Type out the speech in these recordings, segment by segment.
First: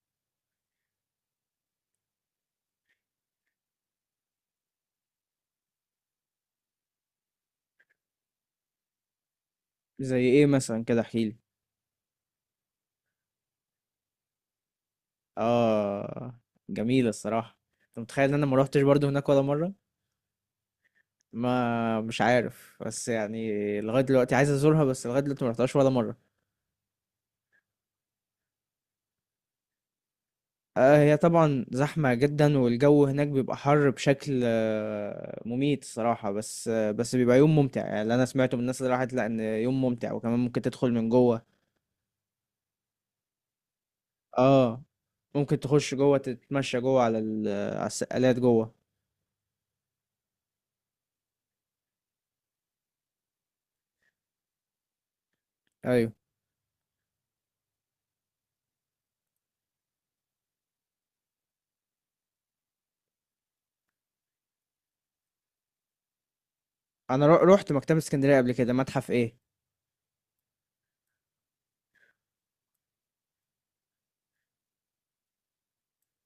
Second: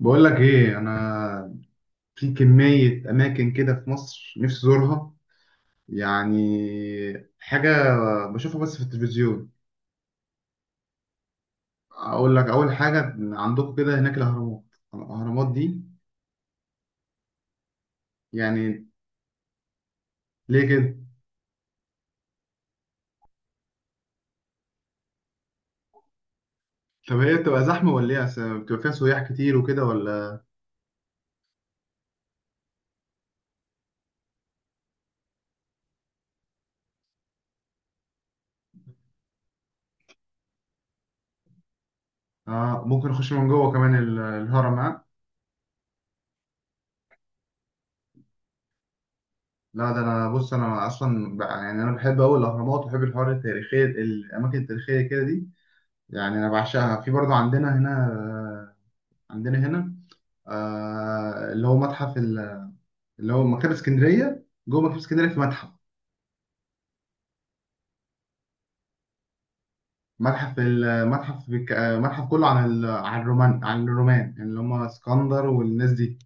بقول لك ايه، انا في كمية اماكن كده في مصر نفسي ازورها، يعني حاجة بشوفها بس في التلفزيون. زي ايه مثلا كده احكيلي؟ اقول لك، اول حاجة عندكم كده هناك الاهرامات دي، اه، جميلة الصراحة. انت متخيل ان انا ما روحتش يعني برضو هناك ولا مرة؟ ليه كده؟ ما مش عارف، بس يعني لغاية دلوقتي عايز ازورها، بس لغاية دلوقتي ما رحتهاش ولا مرة. طب هي بتبقى زحمة ولا ايه؟ أصل بتبقى فيها سياح كتير وكده ولا؟ آه، هي طبعا زحمة جدا، والجو هناك بيبقى حر بشكل مميت الصراحة. بس بيبقى يوم ممتع، يعني اللي انا سمعته من الناس اللي راحت لا ان يوم ممتع، وكمان ممكن تدخل من جوه. آه، ممكن اخش من جوه كمان الهرم اه، ها؟ ممكن تخش جوه تتمشى جوه على السقالات جوه. لا، ده انا بص، يعني انا بحب قوي الاهرامات، وبحب الحوار التاريخية، الاماكن التاريخية كده دي. ايوه. يعني انا بعشقها. في برضه عندنا هنا، عندنا هنا، اللي هو متحف اللي هو مكتبة اسكندرية. جوه مكتبة اسكندرية في متحف. انا روحت مكتبة اسكندرية قبل كده. متحف ايه؟ متحف المتحف بك... آه، متحف كله عن عن الرومان، يعني اللي هم اسكندر والناس دي.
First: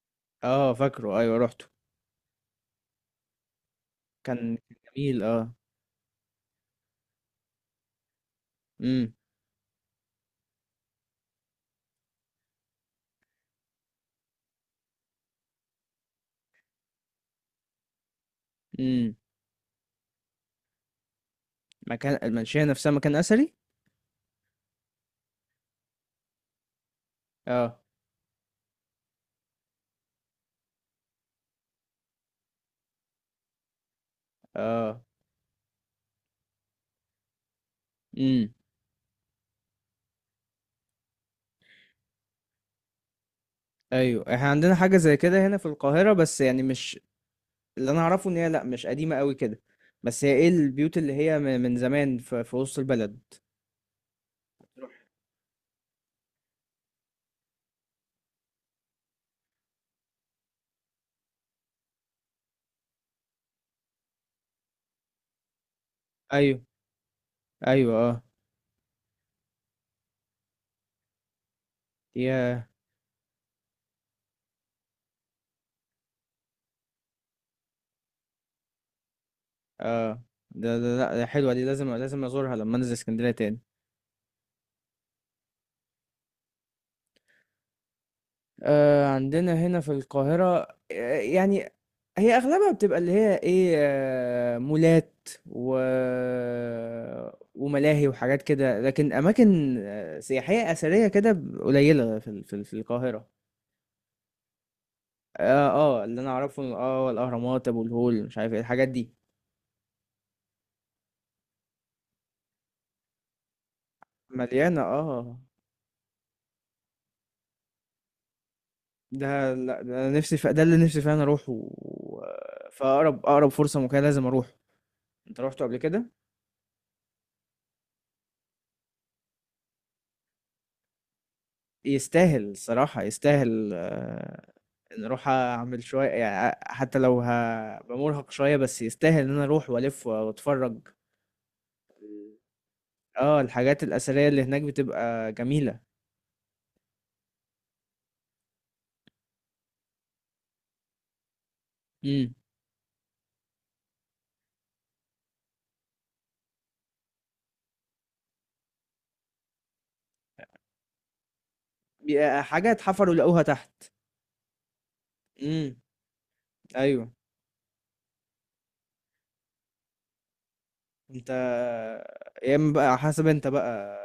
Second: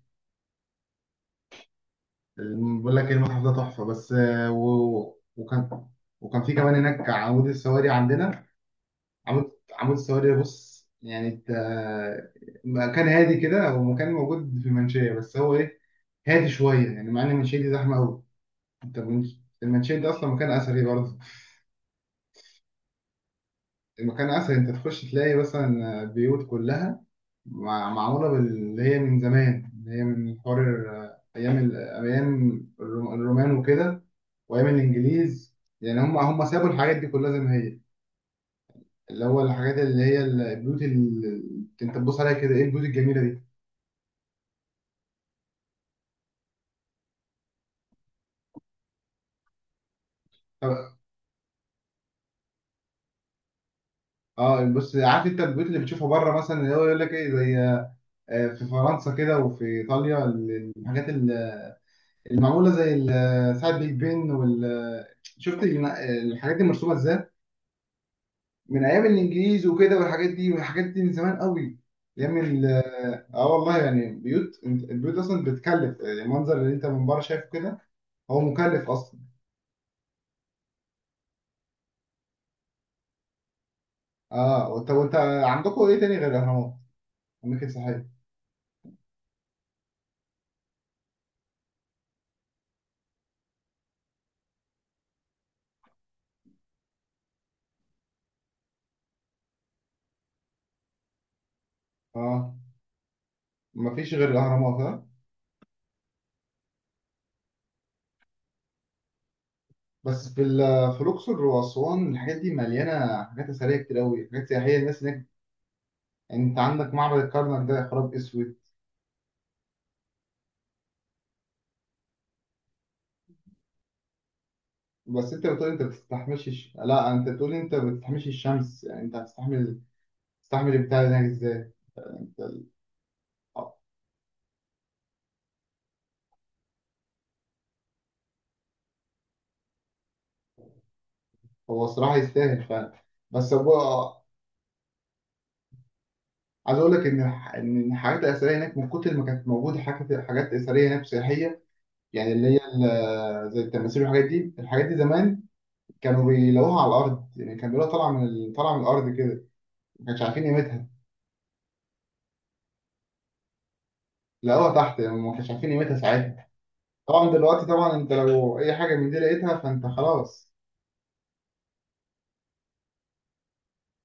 آه، فاكره. أيوه، رُحته. بقول لك ايه، المتحف ده تحفة. بس كان جميل، آه. وكان في كمان هناك عمود السواري عندنا. إمم. عمود عمود السواري ده، بص يعني ت... آه، مكان هادي كده، ومكان موجود في المنشية. بس هو ايه، هادي شوية، يعني مع ان المنشية دي زحمة قوي. انت إمم. المنشية دي اصلا مكان اثري برضه. مكان المنشية نفسها مكان أثري؟ المكان اسهل، انت تخش تلاقي مثلا بيوت كلها آه. معموله باللي هي من زمان، اللي هي من حوار ايام الرومان وكده، وايام آه. الانجليز. يعني هم سابوا الحاجات دي كلها زي ما هي. إمم. اللي هو الحاجات، اللي هي البيوت اللي انت تبص عليها كده، ايه البيوت الجميله دي! أيوه، إحنا عندنا حاجة زي كده هنا في القاهرة، بس يعني مش. اللي أنا أعرفه إن هي، لأ، مش قديمة أوي كده. بس هي إيه البيوت طب- اللي هي من زمان في وسط البلد. اه بص، عارف انت البيوت اللي بتشوفها بره، مثلا اللي هو يقول لك ايه، زي في فرنسا كده وفي ايطاليا. الحاجات المعموله زي ساعه بيج بن، وال- شفت الن- الحاجات أيوه. دي مرسومه ازاي، أيوه، آه. من ايام الانجليز وكده، والحاجات دي، والحاجات دي من زمان قوي. ايام ياه! ال- اه والله، يعني بيوت، البيوت اصلا بتكلف، يعني المنظر اللي انت من بره شايفه كده، هو مكلف اصلا. آه. ده لأ، ده حلوة دي، لازم لازم أزورها لمّا أنزل إسكندرية تاني. اه، وانت عندكم ايه تاني غير الاهرامات؟ اماكن سياحيه؟ عندنا هنا في القاهرة. يعني. هي أغلبها بتبقى اللي هي إيه، مولات و وملاهي وحاجات كده، لكن أماكن سياحية أثرية كده، قليلة اه، في القاهرة. مفيش غير الاهرامات ها؟ اللي أنا أعرفه، الأهرامات، أبو الهول، مش عارف إيه، الحاجات دي. بس في في الاقصر واسوان، الحاجات دي مليانه حاجات اثريه كتير قوي، حاجات سياحيه، مليانة، الناس هناك. آه. يعني انت عندك معبد الكرنك، ده يا خراب اسود! ده لأ، ده أنا نفسي ده اللي نفسي فعلًا أروحه، و فأقرب أقرب فرصة ممكنة لازم أروحه. بس أنت انت رُحته بتقول قبل انت كده؟ بتستحملش الش... لا انت بتقول انت بتستحملش الشمس، يعني انت هتستحمل، تستحمل البتاع ده هناك ازاي؟ ده يستاهل ال-، الصراحة، يستاهل، آه. إن أروح أعمل شوية، يعني حتى لو هبقى مرهق شوية بس يستاهل إن أنا أروح وألف وأتفرج. هو الصراحه يستاهل فعلا. اه، بس هو، الحاجات الأثرية اللي هناك بتبقى جميلة. عايز اقول لك ان الحاجات الاثريه هناك، من كتر ما كانت موجوده حاجات، حاجات اثريه هناك سياحيه، يعني امم. اللي هي زي التماثيل والحاجات دي. الحاجات دي زمان كانوا بيلاقوها على الارض، يعني كانوا بيلاقوها طالعه طالعه من الارض كده، ما كانش عارفين قيمتها. بيبقى حاجة اتحفروا لقوها تحت. لقوها تحت، يعني ما كانش عارفين امم. قيمتها ساعتها. أيوه. طبعا دلوقتي طبعا، انت لو اي حاجه من دي لقيتها، فانت خلاص. أنت يا إما بقى حسب أنت بقى،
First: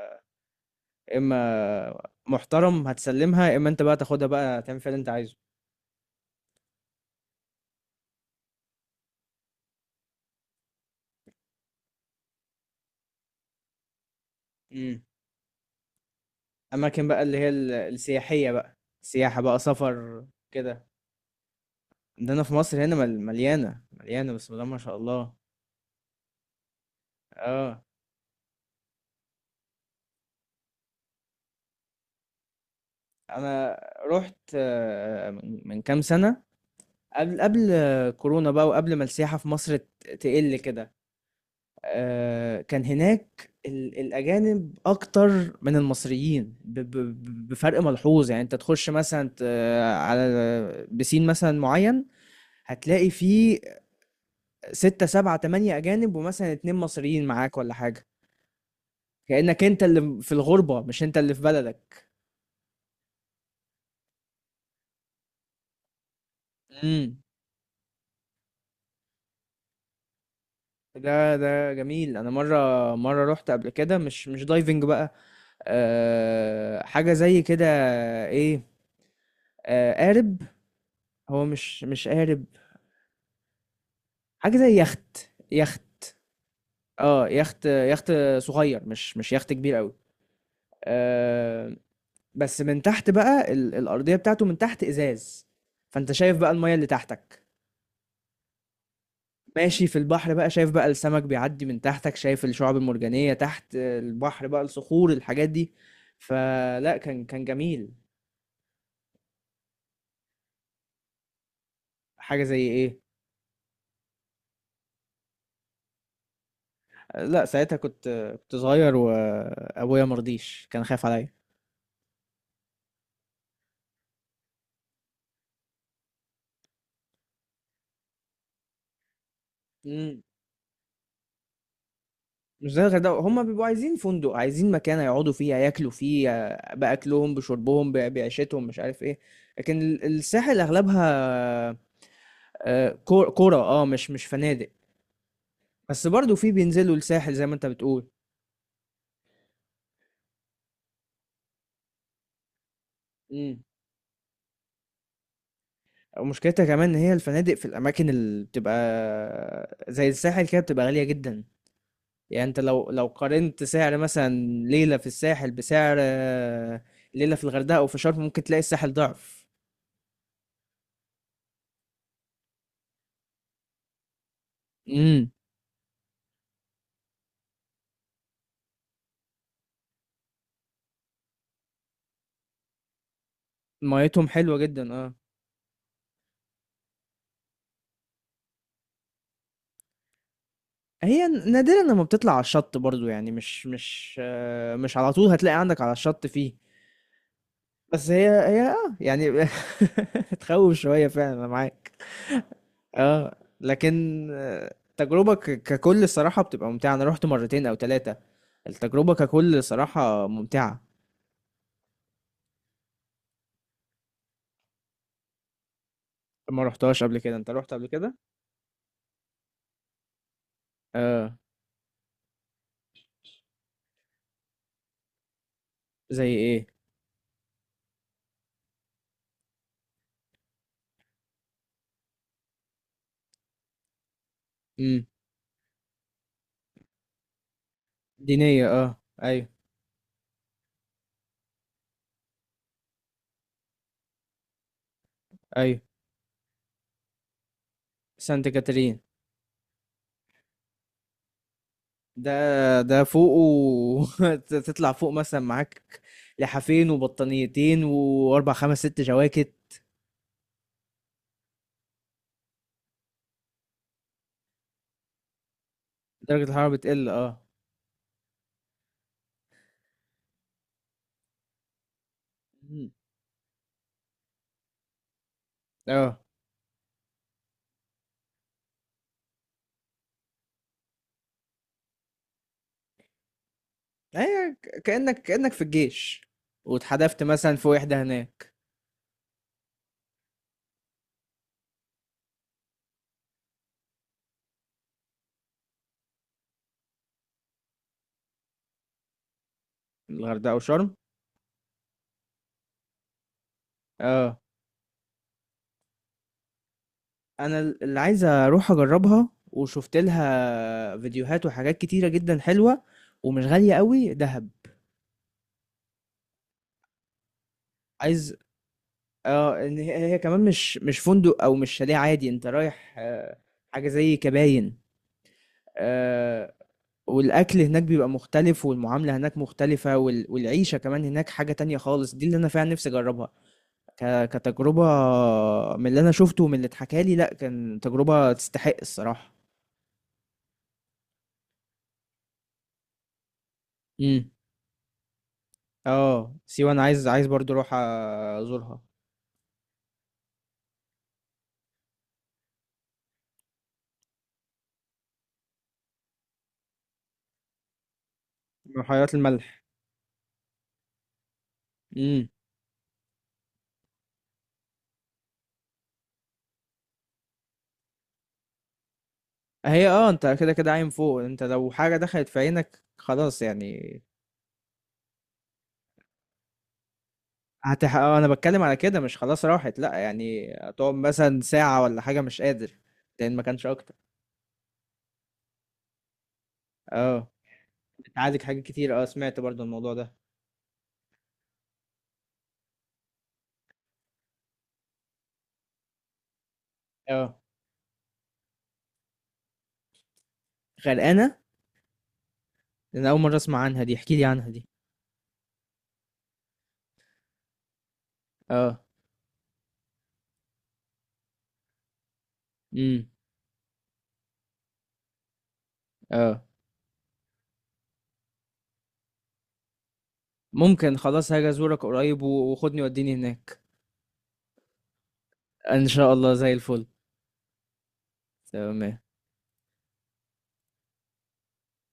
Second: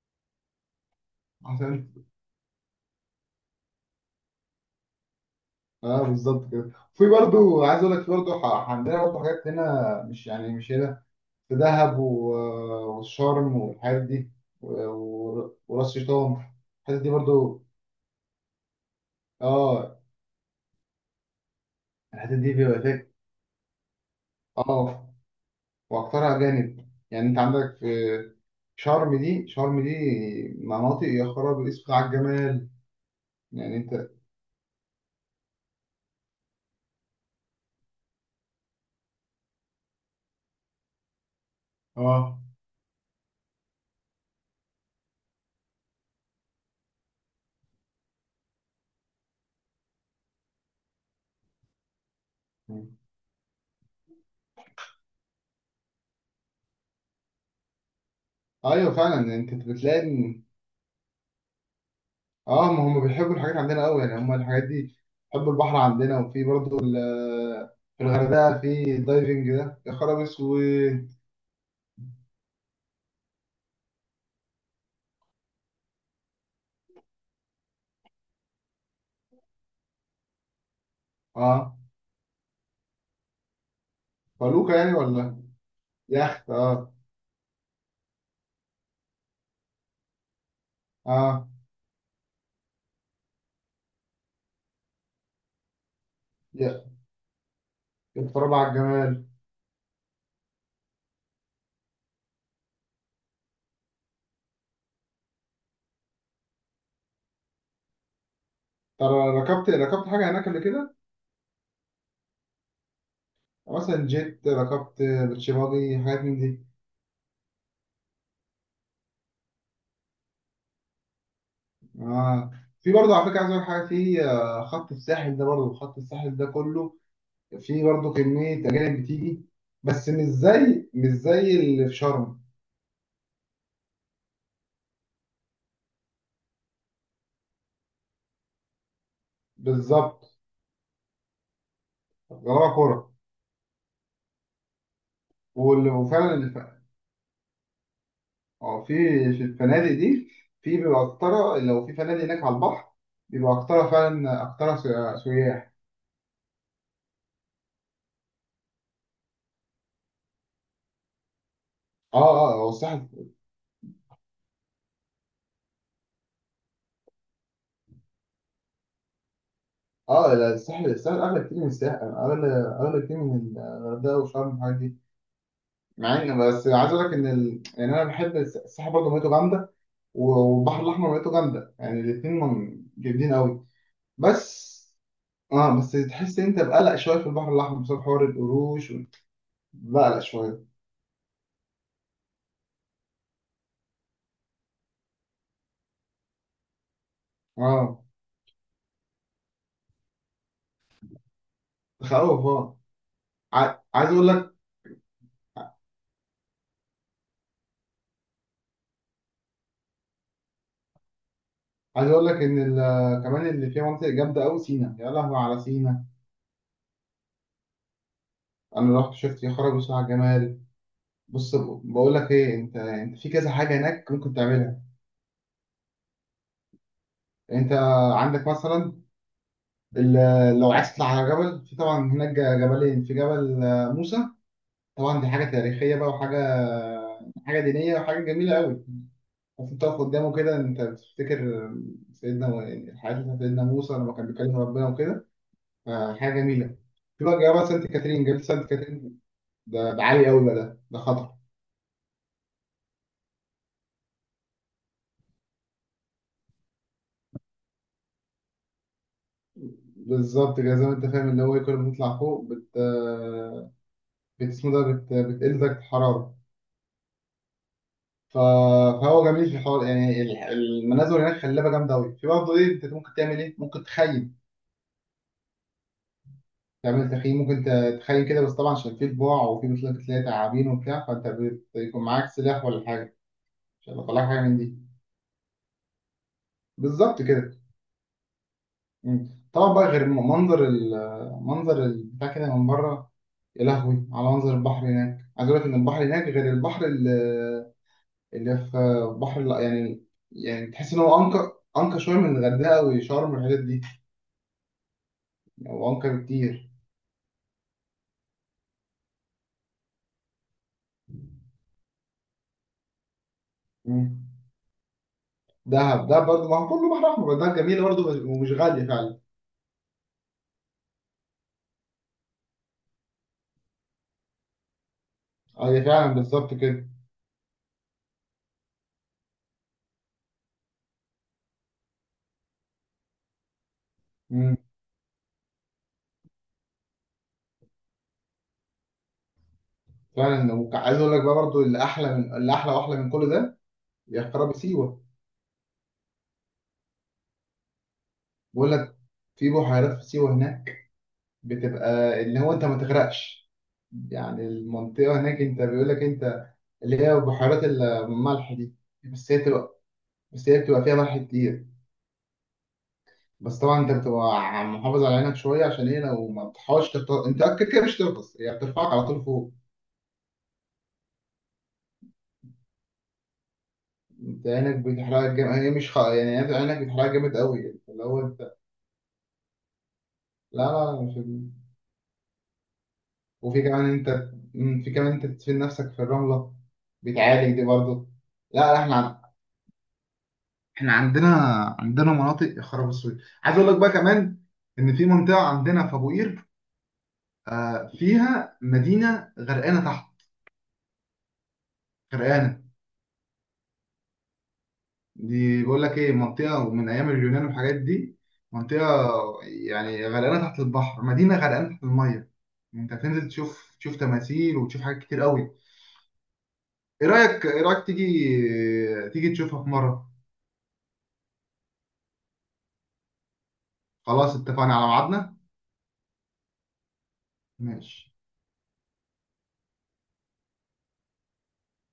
يا إما محترم هتسلمها، يا إما أنت بقى تاخدها بقى تعمل فيها اللي أنت عايزه. اه بالظبط كده. في برضو، عايز اقول لك، في برضو عندنا برضو حاجات هنا، مش يعني مش هنا، في دهب والشرم والحاجات دي، امم. وراس شيطان. الحتت أماكن دي بقى اللي هي برضو، السياحية بقى. سياحة بقى، اه. سفر كده. ده الحتت انا في دي بيبقى مصر هنا، فيها، مليانه مليانه بسم الله ما شاء اه، الله. واكترها اجانب. يعني انت عندك اه. في شرم، دي شرم دي مناطق يا خراب اسود على الجمال. يعني انا انت، رحت من كام سنه. قبل كورونا بقى، وقبل ما السياحه في مصر تقل كده. اه كان هناك الاجانب اكتر من المصريين بفرق ملحوظ، يعني انت تخش مثلا على بسين مثلا معين. هتلاقي فيه ستة سبعة تمانية أجانب، ومثلا اتنين مصريين معاك ولا حاجة. ايوه فعلا، انت كأنك انت اللي في بتلاقي. الغربة مش انت اللي في بلدك. اه، ما هم بيحبوا الحاجات عندنا قوي، يعني هم الحاجات دي، بيحبوا البحر عندنا، وفي برضو امم. في الغردقه في الدايفنج ده يا خراب اسود! ده جميل. انا مره مره رحت قبل كده مش دايفنج بقى. أه، حاجه زي كده. ايه. أه، قارب. هو اه، مش قارب. حاجه فلوكة زي يعني، يخت، ولا يخت. يخت؟ اه، اه، يخت يخت. صغير، مش يخت كبير قوي. اه، أه. بس من تحت بقى الارضيه بتاعته من تحت ازاز. فانت شايف بقى الميه يا- اللي تحتك. يتفرجوا على الجمال. ماشي في البحر بقى، شايف بقى السمك بيعدي من تحتك، شايف الشعاب المرجانية تحت البحر بقى، الصخور الحاجات دي. فلا، كان جميل. ترى ركبت حاجه هناك قبل كده؟ حاجة زي ايه؟ مثلا جيت ركبت بيتش باجي حاجات من دي؟ آه، لا ساعتها كنت كنت صغير، وابويا مرضيش كان خايف عليا. اه، في برضه على فكره، عايز اقول حاجه. في خط الساحل ده، برضه خط الساحل ده كله، في برضه كميه اجانب بتيجي، بس مم. مش زي اللي في شرم. مش زي الغردقة، هما بيبقوا عايزين فندق، عايزين مكان يقعدوا فيه ياكلوا فيه، بأكلهم بشربهم بعيشتهم مش عارف ايه. لكن بالظبط. الساحل اغلبها غرابة كورة، كرة، مش فنادق. بس وفعلا برضو في بينزلوا الساحل زي ما انت بتقول. اه، في الفنادق دي، في بيبقى أكتر لو في فنادق هناك على البحر، بيبقى مم. أكتر فعلا، أكتر سياح. ومشكلتها كمان ان هي الفنادق في الاماكن اللي بتبقى زي الساحل كده بتبقى غالية جدا. يعني اه اه، انت هو لو الساحل، قارنت سعر مثلا ليلة في الساحل بسعر ليلة في الغردقة او في شرم، ممكن تلاقي الساحل ضعف. اه. لا، الساحل أغلى كتير، من الساحل أغلى، أغلى كتير من الغردقة وشرم والحاجات دي. امم. مع إن، بس عايز أقول لك إن يعني أنا بحب الساحل برضه ميته جامدة، والبحر الأحمر ميته جامدة، يعني الاتنين جامدين أوي. ميتهم حلوة بس، جدا، اه. اه بس تحس إن أنت بقلق شوية في البحر الأحمر بسبب حوار القروش. بقلق شوية. هي نادرا لما بتطلع على الشط برضو، يعني مش على طول هتلاقي عندك على الشط فيه. اه. بس هي، يعني. تخوف شوية فعلا، انا معاك. تخوف اه. اه. عايز لكن اقول لك، التجربة ككل الصراحة بتبقى ممتعة. انا رحت مرتين او ثلاثة. التجربة ككل صراحة ممتعة. ان كمان اللي فيها مناطق جامده قوي سينا، يا لهوي على سينا! ما رحتهاش قبل كده؟ انت رحت قبل كده؟ انا رحت شفت، يا خرابي بصراحه الجمال. اه. بص، بقول لك ايه، انت في كذا حاجه هناك ممكن تعملها. زي ايه؟ انت عندك مثلا لو عايز تطلع على جبل، في طبعا هناك جبلين، في جبل موسى. امم. طبعا دي حاجه تاريخيه بقى، وحاجه، حاجه دينيه، وحاجه جميله دينية، قوي. اه. ايوه. بس انت تقف قدامه كده، انت بتفتكر سيدنا، الحياه بتاعت سيدنا موسى لما كان بيكلم ربنا وكده. ايوه. حاجه جميله. في بقى جبل سانت كاترين، جبل سانت سانت كاترين. كاترين ده، ده عالي قوي بقى، ده خطر. ده ده فوق. تطلع فوق مثلا معاك لحافين وبطانيتين واربع خمس ست جواكت. بالظبط كده، زي ما انت فاهم، اللي هو إيه، كل ما تطلع فوق بت اسمه ده، بتقل درجه الحراره. درجة الحرارة بتقل، اه. ف- فهو جميل في الحوار، يعني المناظر هناك خلابه جامده قوي. في برضه ايه، انت مم. ممكن تعمل ايه، ممكن تخيم، اه، تعمل تخييم، ممكن تخيم كده. بس طبعا عشان في طباع، وفي مثلا بتلاقي تعابين وبتاع، فانت بيكون معاك سلاح ولا حاجه، عشان لو طلع حاجه هي من دي. كأنك في الجيش بالظبط واتحدفت كده. مثلا في وحدة هناك. طبعا بقى غير منظر ال-، منظر البتاع كده من بره، يا لهوي على منظر البحر هناك! عايز اقول لك ان البحر هناك غير البحر اللي، اللي في، بحر لا يعني، الغردقة يعني تحس وشرم. ان هو انقى، انقى شويه من الغردقه وشرم والحاجات دي، اه، يعني هو انقى بكتير. انا اللي عايز اروح اجربها، وشفت لها فيديوهات وحاجات كتيرة جدا حلوة. ومش غالية قوي مم. دهب. دهب ده برضه، ما هو كله بحر احمر، ده جميل برضه، عايز. ومش غاليه فعلا. اه، ان هي كمان مش فندق او مش شاليه عادي. انت رايح حاجة زي كباين. هي فعلا آه. بالظبط كده. والاكل هناك بيبقى مختلف، والمعاملة هناك مختلفة، والعيشة كمان هناك حاجة تانية خالص، دي اللي انا فعلا نفسي اجربها مم. كتجربة. من اللي انا شفته ومن اللي اتحكى لي، لا، كان تجربة تستحق الصراحة. فعلا. وعايز اقول لك بقى برضه، اللي احلى من اللي احلى، واحلى من كل ده، امم. يا خراب سيوه! اه، سيوة انا عايز عايز برضو اروح بقول ازورها. لك، في بحيرات في سيوه هناك، بتبقى اللي هو انت ما تغرقش، يعني المنطقة هناك انت بيقول لك انت، اللي هي بحيرات الملح دي. بحيرات بس هي الملح. بتبقى بس هي بتبقى فيها ملح كتير. امم. بس طبعا انت بتبقى محافظ على عينك شوية، عشان ايه، لو ما تصحاش تغطس، انت كده كده مش تغطس، هي بترفعك على طول فوق. هي، اه، انت كده كده عايم فوق. انت لو حاجة دخلت في عينك خلاص يعني. انت عينك بتحرقك جامد، هي مش خ...، يعني انت عينك بتحرقك جامد قوي، يعني هتح... اللي آه، هو انا انت. بتكلم على كده، مش خلاص راحت، لا يعني لا هتقعد لا، مش... مثلا ساعة ولا حاجة، مش قادر. لان ما وفي كانش كمان اكتر. انت، في كمان انت تدفن نفسك في الرملة، اه، بتعالج دي برضه. بتعالج لا حاجات لا، كتير. اه، احنا، سمعت برضو الموضوع ده. احنا عندنا مناطق يا خراب السويد! عايز اقول لك بقى كمان، ان في منطقه عندنا في ابو قير، اه. فيها مدينه غرقانه تحت. غرقانة. غرقانه، انا اول مرة اسمع عنها دي، احكي لي عنها دي. دي بيقول لك ايه، منطقه من ايام اليونان والحاجات دي. منطقه، يعني غرقانه تحت البحر، مدينه غرقانه تحت الميه. انت اه. هتنزل تشوف تماثيل، وتشوف حاجات كتير قوي. اه. ايه رايك، تيجي، تشوفها في مره؟ ممكن خلاص، هاجي ازورك قريب، وخدني وديني هناك. خلاص، اتفقنا على ميعادنا. ان شاء الله، زي الفل. ماشي. تمام.